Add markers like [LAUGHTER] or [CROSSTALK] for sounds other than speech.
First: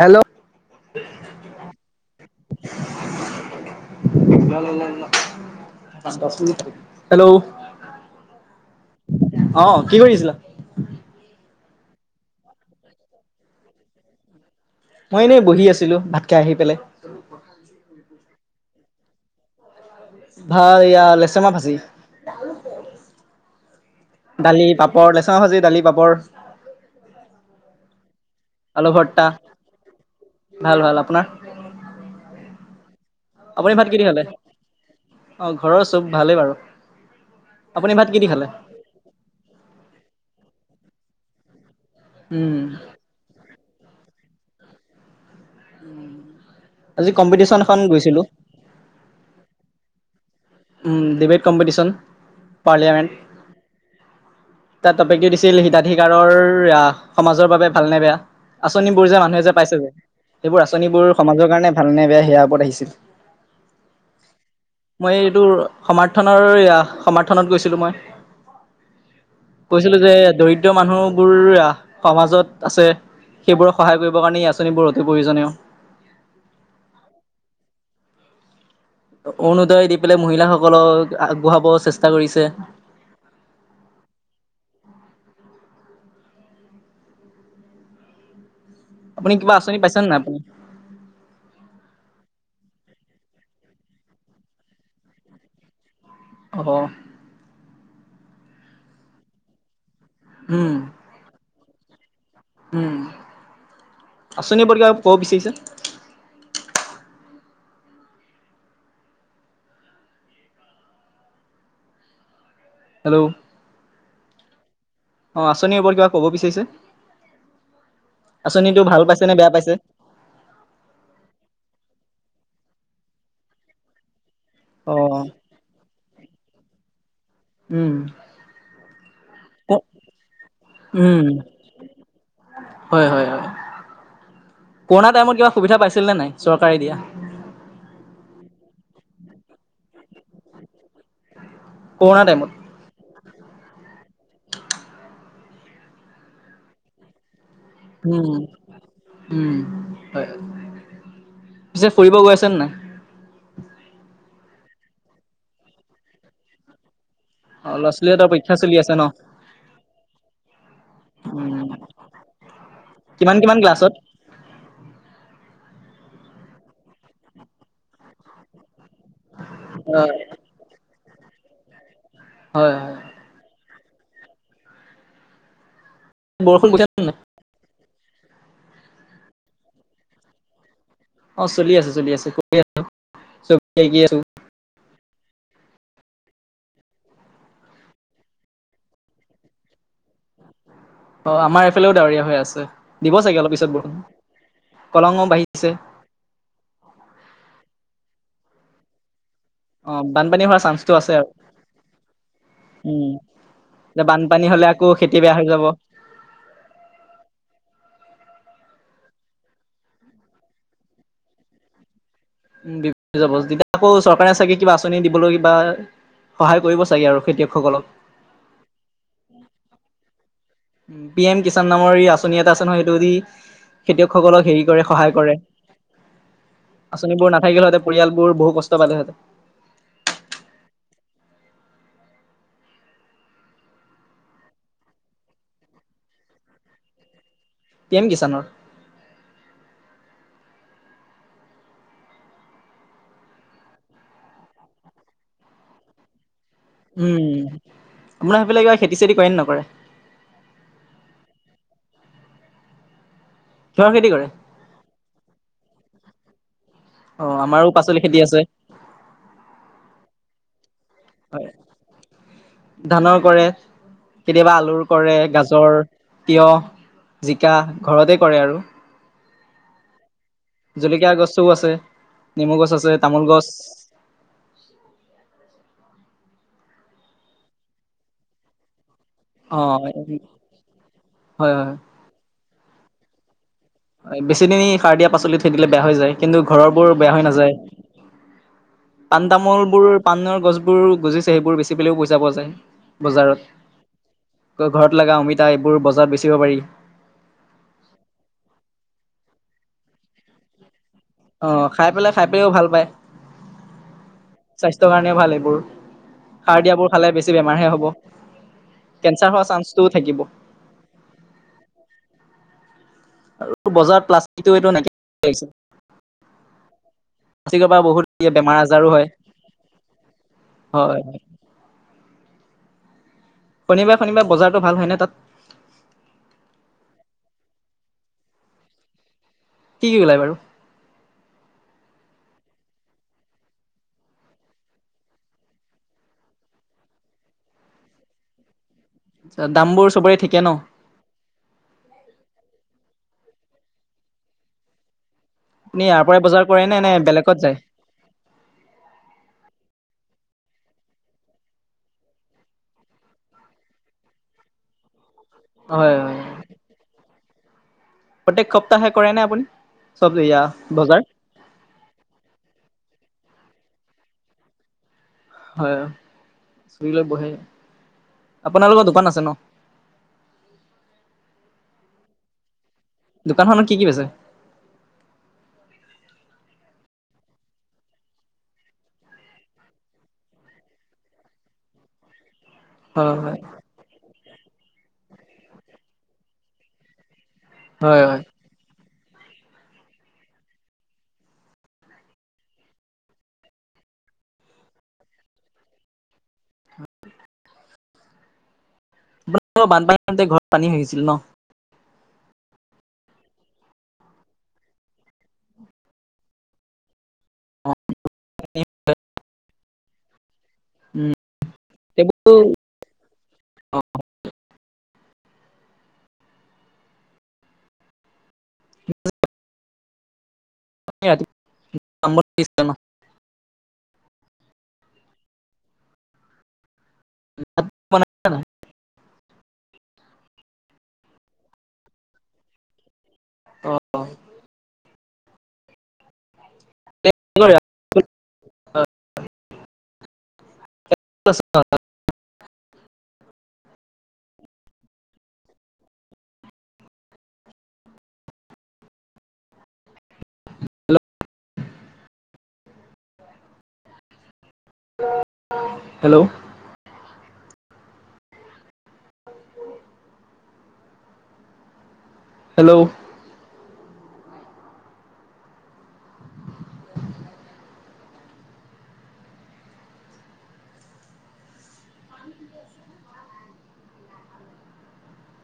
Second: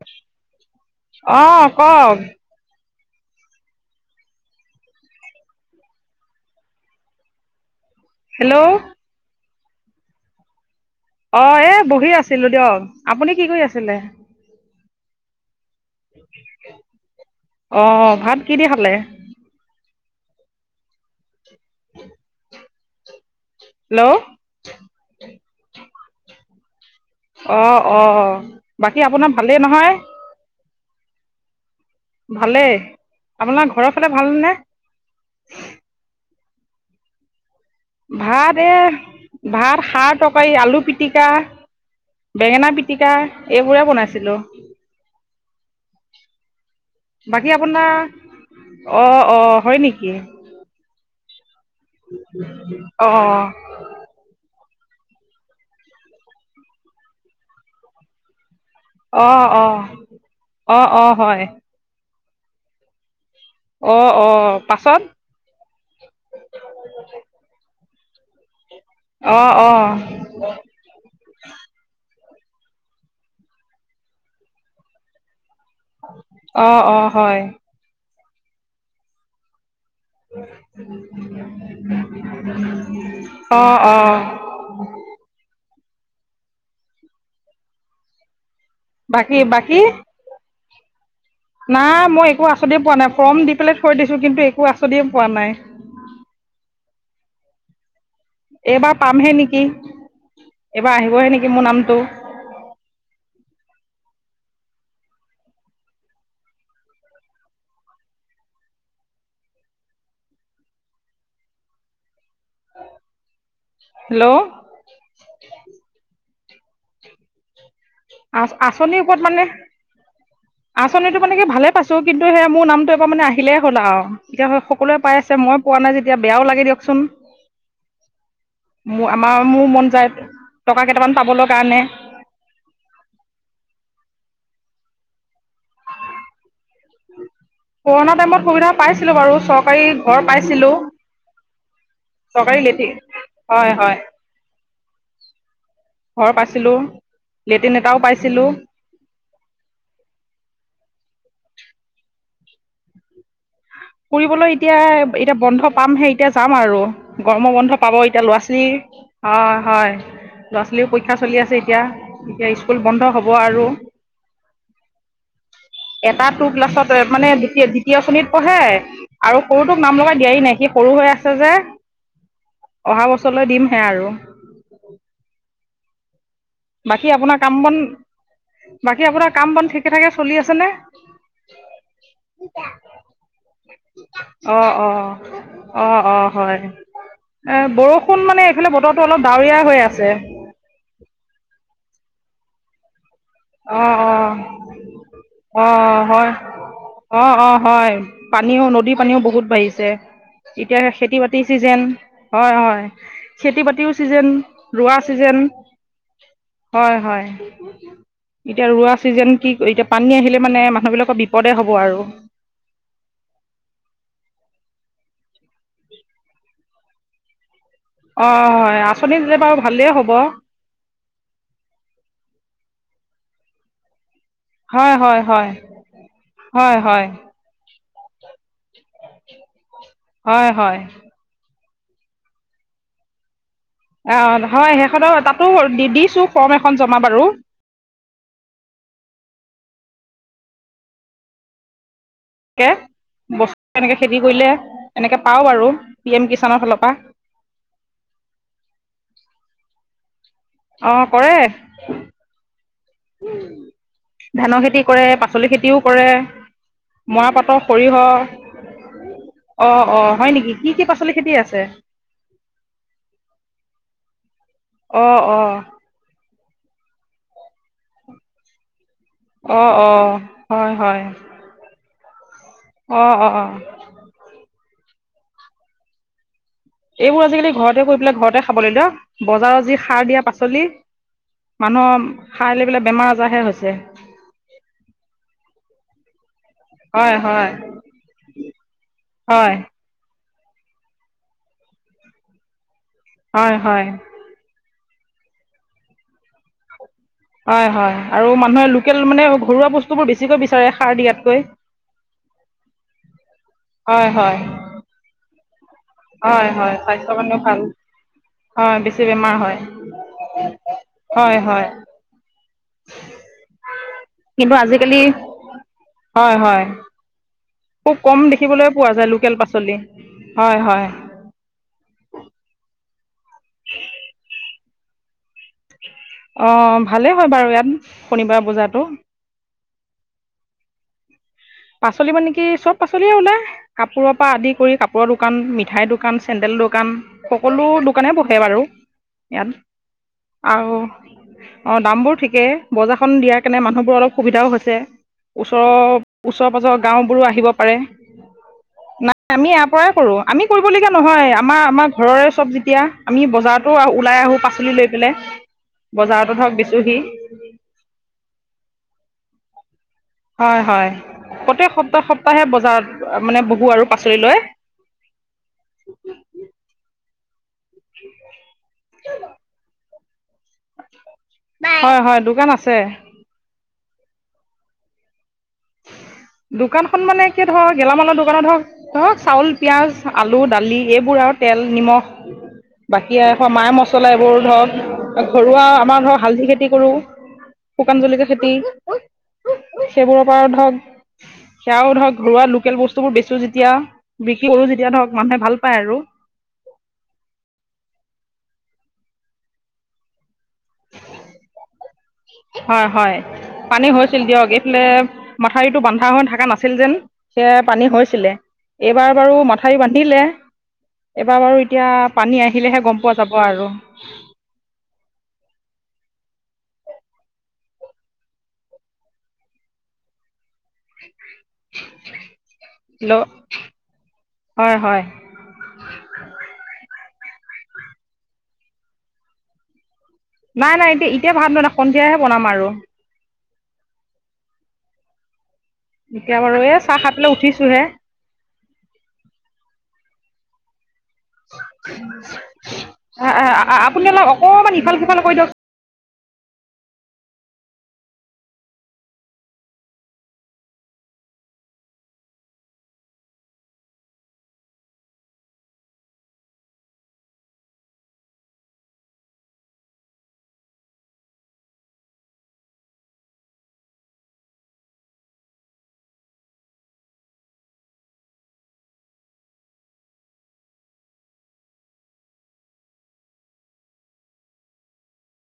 Hello ', অ', অ'ক, অ [INAUDIBLE] hello [INAUDIBLE] hello অ কি কৰি আছিলা? অ এই বহি আছিলো দিয়ক আপুনি কি কৰি আছিলে? মই এনেই বহি আছিলো ভাত খাই আহি পেলাই। অঁ ভাত কি দি খালে? ভাত ইয়াাৰ লেচেৰা মাহ ভাঁজি। হেল্ল' দালি, পাপৰ, লেচেৰা ভাজি, দালি, পাপৰ অ', অ', আলু বাকী ভৰ্তা। আপোনাৰ ভালেই নহয়? ভাল ভাল আপোনাৰ [INAUDIBLE] ভালেই আপোনাৰ আপুনি ভাত ঘৰৰ কি দি ফালে খালে? ভাল নে? অ ঘৰৰ চব ভালেই বাৰু। আপুনি কি দি খালে? ভাত এ ভাত, সাৰ, তৰকাৰী, আলু পিটিকা উম বেঙেনা পিটিকা, এইবোৰে বনাইছিলো। আজি বাকী কম্পিটিশ্যন এখন আপোনাৰ গৈছিলোঁ। অ', অ হয় নেকি? এ [INAUDIBLE] উ ডিবেট কম্পিটিশন অঁ পাৰ্লিয়ামেণ্ট তাৰ টপিকটো দিছিল হিতাধিকাৰৰ সমাজৰ বাবে ভাল নে বেয়া? আঁচনিবোৰ যে অঁ মানুহে যে অঁ পাইছে যে সেইবোৰ অঁ অঁ আঁচনিবোৰ হয় সমাজৰ কাৰণে ভাল নে বেয়া সেয়া ওপৰত আহিছিল। অ', অ', পাছত? তোৰ সমৰ্থনৰ সমৰ্থনত গৈছিলো মই। অঁ অঁ কৈছিলো যে দৰিদ্ৰ মানুহ বোৰ সমাজত আছে সেইবোৰক সহায় কৰিব কাৰণে এই আঁচনিবোৰ অতি প্ৰয়োজনীয়। অ', অ', হয়। অৰুণোদই, কৰিছে। অ অ [INAUDIBLE] [INAUDIBLE] আপুনি বাকী কিবা আঁচনি বাকী পাইছে নে নাই? নাই মই একো আঁচনিয়ে পোৱা নাই, ফৰ্ম দি পেলাই থৈ দিছো কিন্তু একো আঁচনিয়ে পোৱা নাই। অম এইবাৰ পামহে নেকি, উম এইবাৰ আহিবহে নেকিমোৰ নামটো! উম' আঁচনি ওপৰত কিবা ক'ব বিচাৰিছে। Hello hello. অ' আঁচনিৰ ওপৰত কিবা ক'ব বিচাৰিছে। আঁচনিটো আ-আঁচনিৰ ভাল ওপৰত পাইছে নে মানে বেয়া পাইছে? আঁচনিতটো মানে কি ভালে পাইছো কিন্তু সে মোৰ নামটো এবাৰ মানে আহিলেই হ'ল আৰু, এতিয়া সকলোৱে পাই অ' আছে, মই পোৱা নাই যেতিয়া বেয়াও লাগে দি দিয়কচোন। উম'। মোৰ আমাৰ মোৰ মন যায়, টকা কেইটামান পাবলৈ কাৰণে হয়-হয়-হয় কৰুণা টাইমত কিবা সুবিধা পাইছিল নে নাই? চৰকাৰে দিয়া কৰণা টাইমত সুবিধা পাইছিলো বাৰু চৰকাৰী ঘৰ পাইছিলো। কৰোণা টাইমত? চৰকাৰী লেটিন হয়-হয়। [INAUDIBLE] ঘৰ পাইছিলো। উম- উম-হয়। পিছে ফুৰিব গৈ আছেনে নাই। ফুৰিবলৈ এতিয়া এতিয়া বন্ধ পামহে এতিয়া যাম আৰু গৰমৰ অ', বন্ধ ল'ৰা পাব এতিয়া ছোৱালীহঁতৰ পৰীক্ষা ল'ৰা-ছোৱালীৰ চলি আছে ন? হয়-হয়। ল'ৰা-ছোৱালীও পৰীক্ষা চলি আছে উম, এতিয়া, এতিয়া স্কুল বন্ধ হ'ব কিমান কিমান আৰু ক্লাছত? [INAUDIBLE] এটা টু ক্লাছত মানে দ্বিত-দ্বিতীয় শ্ৰেণীত পঢ়ে। আৰু সৰুটোক নাম অ', লগাই দিয়াই নাই, সি সৰু হৈ আছে যে হয়, হয়। অহা বছৰলৈ দিম। সে আৰু বৰষুণ দিছে নে বাকী নাই? আপোনাৰ কাম বন, বাকী আপোনাৰ কাম বন ঠিকে ঠাকে চলি আছেনে? অ' চলি আছে, চলি আছে কৈ আছো। অ', -অ', - অ', - অ', - হয়। এ বৰষুণ মানে এইফালে বতৰটো অলপ ডাৱৰীয়া হৈ আছে। অ' আমাৰ এইফালেও ডাৱৰীয়া হৈ আছে। দিব চাগে অলপ পিছত অঁ বৰষুণ, অঁ কলঙো বাঢ়িছে। অ', -অ', -হয় পানীও, নদীৰ পানীও বহুত বাঢ়িছে। অ', বানপানী হোৱাৰ এতিয়া চান্সটো আছে খেতি আৰু। বাতি চিজন হয়, হয় উম, খেতি-বাতি বাতিও চিজন ৰোৱা ছিজন অ'। হয় হয়। এতিয়া ৰোৱা চিজন কি, এতিয়া পানী আহিলে মানে মানুহ বিলাকৰ বিপদে হ'ব আৰু! উ দিতিয়া আকৌ চৰকাৰে চাগে কিবা আঁচনি দিবলৈ কিবা সহায় কৰিব চাগে আৰু খেতিয়কসকলক। অ'আঁচনি দিলে বাৰু ভালেই হ'ব। পি এম কিষাণ নামৰ এই আঁচনি এটা আছে নহয় সেইটো দি খেতিয়ক। লোকসকলক হেৰি কৰে হয় সহায় হয় কৰে, হয় হয় হয় আঁচনিবোৰ নাথাকিলে স পৰিয়ালবোৰ বহু কষ্ট পালেহেঁতেন হয়-হয়। অ' হয় সেইখনো তাতো দিছো ফৰ্ম এখন জমা বাৰু পি এম কিষাণৰ বস্তু এনেকে খেতি কৰিলে, এনেকে পাও বাৰু পি এম কিষাণ উম' আপোনাৰ সেইবিলাই কিবা আৰু খেতি-চেতি কৰে নে নকৰে। অ' কৰে। কিহৰ খেতি কৰে ধানৰ খেতি কৰে, পাচলি খেতিও কৰে অ মৰা আমাৰো পাচলি পাতৰ খেতি আছে সৰিয়হ অ', -অ'। হয় নেকি কি কি পাচলি খেতি হয় আছে। ধানৰ কৰে, কেতিয়াবা আলুৰ কৰে, অ' অ' গাজৰ-তিয়হ। জিকা ঘৰতে কৰে আৰু অ', -অ'। হয় হয় জলকীয়া গছোও আছে। নেমু গছ আছে, অ' তামোল অ' গছ অ' এইবোৰ আজিকালি ঘৰতে কৰি পেলাই ঘৰতে খাব লাগে অ বজাৰত যি সাৰ দিয়া পাচলি, হয় মানুহৰ সাৰ লৈ পেলে বেমাৰ-আজাৰহে হৈছে। বেছি দিন সাৰ দিয়া পাচলি থৈ দিলে বেয়া হৈ যায়। কিন্তু ঘৰৰ বোৰ বেয়া হয় হৈ হয় নাযায়। হয় পাণ-তামোলবোৰ পাণৰ গছবোৰ গজিছে, সেইবোৰ বেছি পেলও পইচা পোৱা যায় বজাৰত হয়-হয়। ঘৰত লগা অমিতা এইবোৰ বজাৰত বেচিব পাৰি। হয় হয় আৰু মানুহে লোকেল মানে ঘৰুৱা বস্তু বোৰ বেছিকৈ বিচাৰে। সাৰ দিয়াতকৈ অ' খাই পেলাই, খাই পাইও ভাল পায়। হয় হয় স্বাস্থ্যৰ কাৰণে ভাল এইবোৰ হয় সাৰ হয় দিয়াবোৰ খালে স্বাস্থ্যৰ বেছি কাৰণেও ভাল বেমাৰহে হ'ব। হয়, বেছি কেঞ্চাৰ বেমাৰ হোৱাৰ চান্সটোও থাকিব হয়- হয়-হয়। বজাৰত প্লাষ্টিকটো কিন্তু এইটো আজিকালি নাইকিয়া লাগিছে, হয়-হয়। প্লাষ্টিকৰ পৰা খুব বহুত কম বেমাৰ দেখিবলৈ আজাৰো পোৱা হয় যায় লোকেল পাচলি, হয় হয়। শনিবাৰে, শনিবাৰে বজাৰতটো ভাল হয় ন' তাত। অ' ভালেই হয় বাৰু ইয়াত শনিবাৰ পূজাতো কি কি লাই বাৰু? পাচলি মানে কি চব পাচলিয়ে ওলায়, কাপোৰৰ পৰা আদি কৰি কাপোৰৰ দোকান, মিঠাইৰ দোকান, চেণ্ডেল দোকান। সকলো দোকানে বহে বাৰু ইয়াত দামবোৰ চবৰে ঠিকে ন? আৰু অ' দাম বোৰ ঠিকে, বজাৰ খন দিয়াৰ কাৰণে মানুহবোৰৰ অলপ সুবিধাও হৈছে, আপুনি ইয়াৰ ওচৰৰ পৰাই বজাৰ ওচৰ কৰে পাজৰ নে নে গাঁওবোৰো বেলেগত আহিব যায় পাৰে নাই আমি ইয়াৰ পৰাই কৰোঁ। আমি কৰিবলগীয়া নহয়, আমাৰ আমাৰ ঘৰৰে চব যেতিয়া আমি বজাৰতো ওলাই আহোঁ, পাচলি লৈ পেলাই হয় হয়। বজাৰতো ধৰক দিছোহি প্ৰত্যেক সপ্তাহে কৰে নে আপুনি? চব এয়া হয় হয়, বজাৰ প্ৰত্যেক সপ্তাহ সপ্তাহে বজাৰত মানে আৰু পাচলি লৈ হয় [UNINTELLIGIBLE] বহে। আপোনালোকৰ দোকান আছে ন? হয়-হয় দোকান আছে। দোকানখনত কি কি বেছে? [INAUDIBLE] দোকানখন মানে কি ধৰক গেলামালৰ দোকানত ধৰক, ধৰক চাউল পিঁয়াজ আলু দালি এইবোৰ আৰু তেল, নিমখ হয় বাকী হয় এখন মা মছলা এইবোৰ ধৰক ঘৰুৱা আমাৰ ধৰক, হালধি খেতি কৰো। হয় শুকান হয় জলকীয়া খেতি, সেইবোৰৰ পৰা ধৰক সেয়াও ধৰক ৰোৱা লোকেল বস্তুবোৰ বেছি যেতিয়া বিক্ৰী কৰো, যেতিয়া ধৰক মানুহে ভাল পায় আৰু আপোনাৰ বানপানীতে ঘৰত পানী হৈ গৈছিল ন'। হয়-হয়। পানী হৈছিল দিয়ক, এইফালে মাথাউৰিটো বন্ধা হৈ থকা নাছিল যেন, সেয়া অ পানী হৈছিলে। এইবাৰ বাৰু মথাউৰি বান্ধিলে এবাৰ বাৰু, এতিয়া সেইবোৰ পানী আহিলেহে গম পোৱা যাব আৰু। [INAUDIBLE] [UNINTELLIGIBLE] ৰাতিপুৱা হেল্ল', হয়, হয়। [UNINTELLIGIBLE] নাই নাই, এতি-এতিয়া ভাত নবনা, সন্ধিয়াহে বনাম আৰু। অ', অ '। এতিয়া বাৰু এ চাহ খাই পেলাই উঠিছোহে। আ-আ আপুনি অলপ অকমান ইফাল সিফাল কৰি দিয়ক হেল্ল'। হেল্ল'।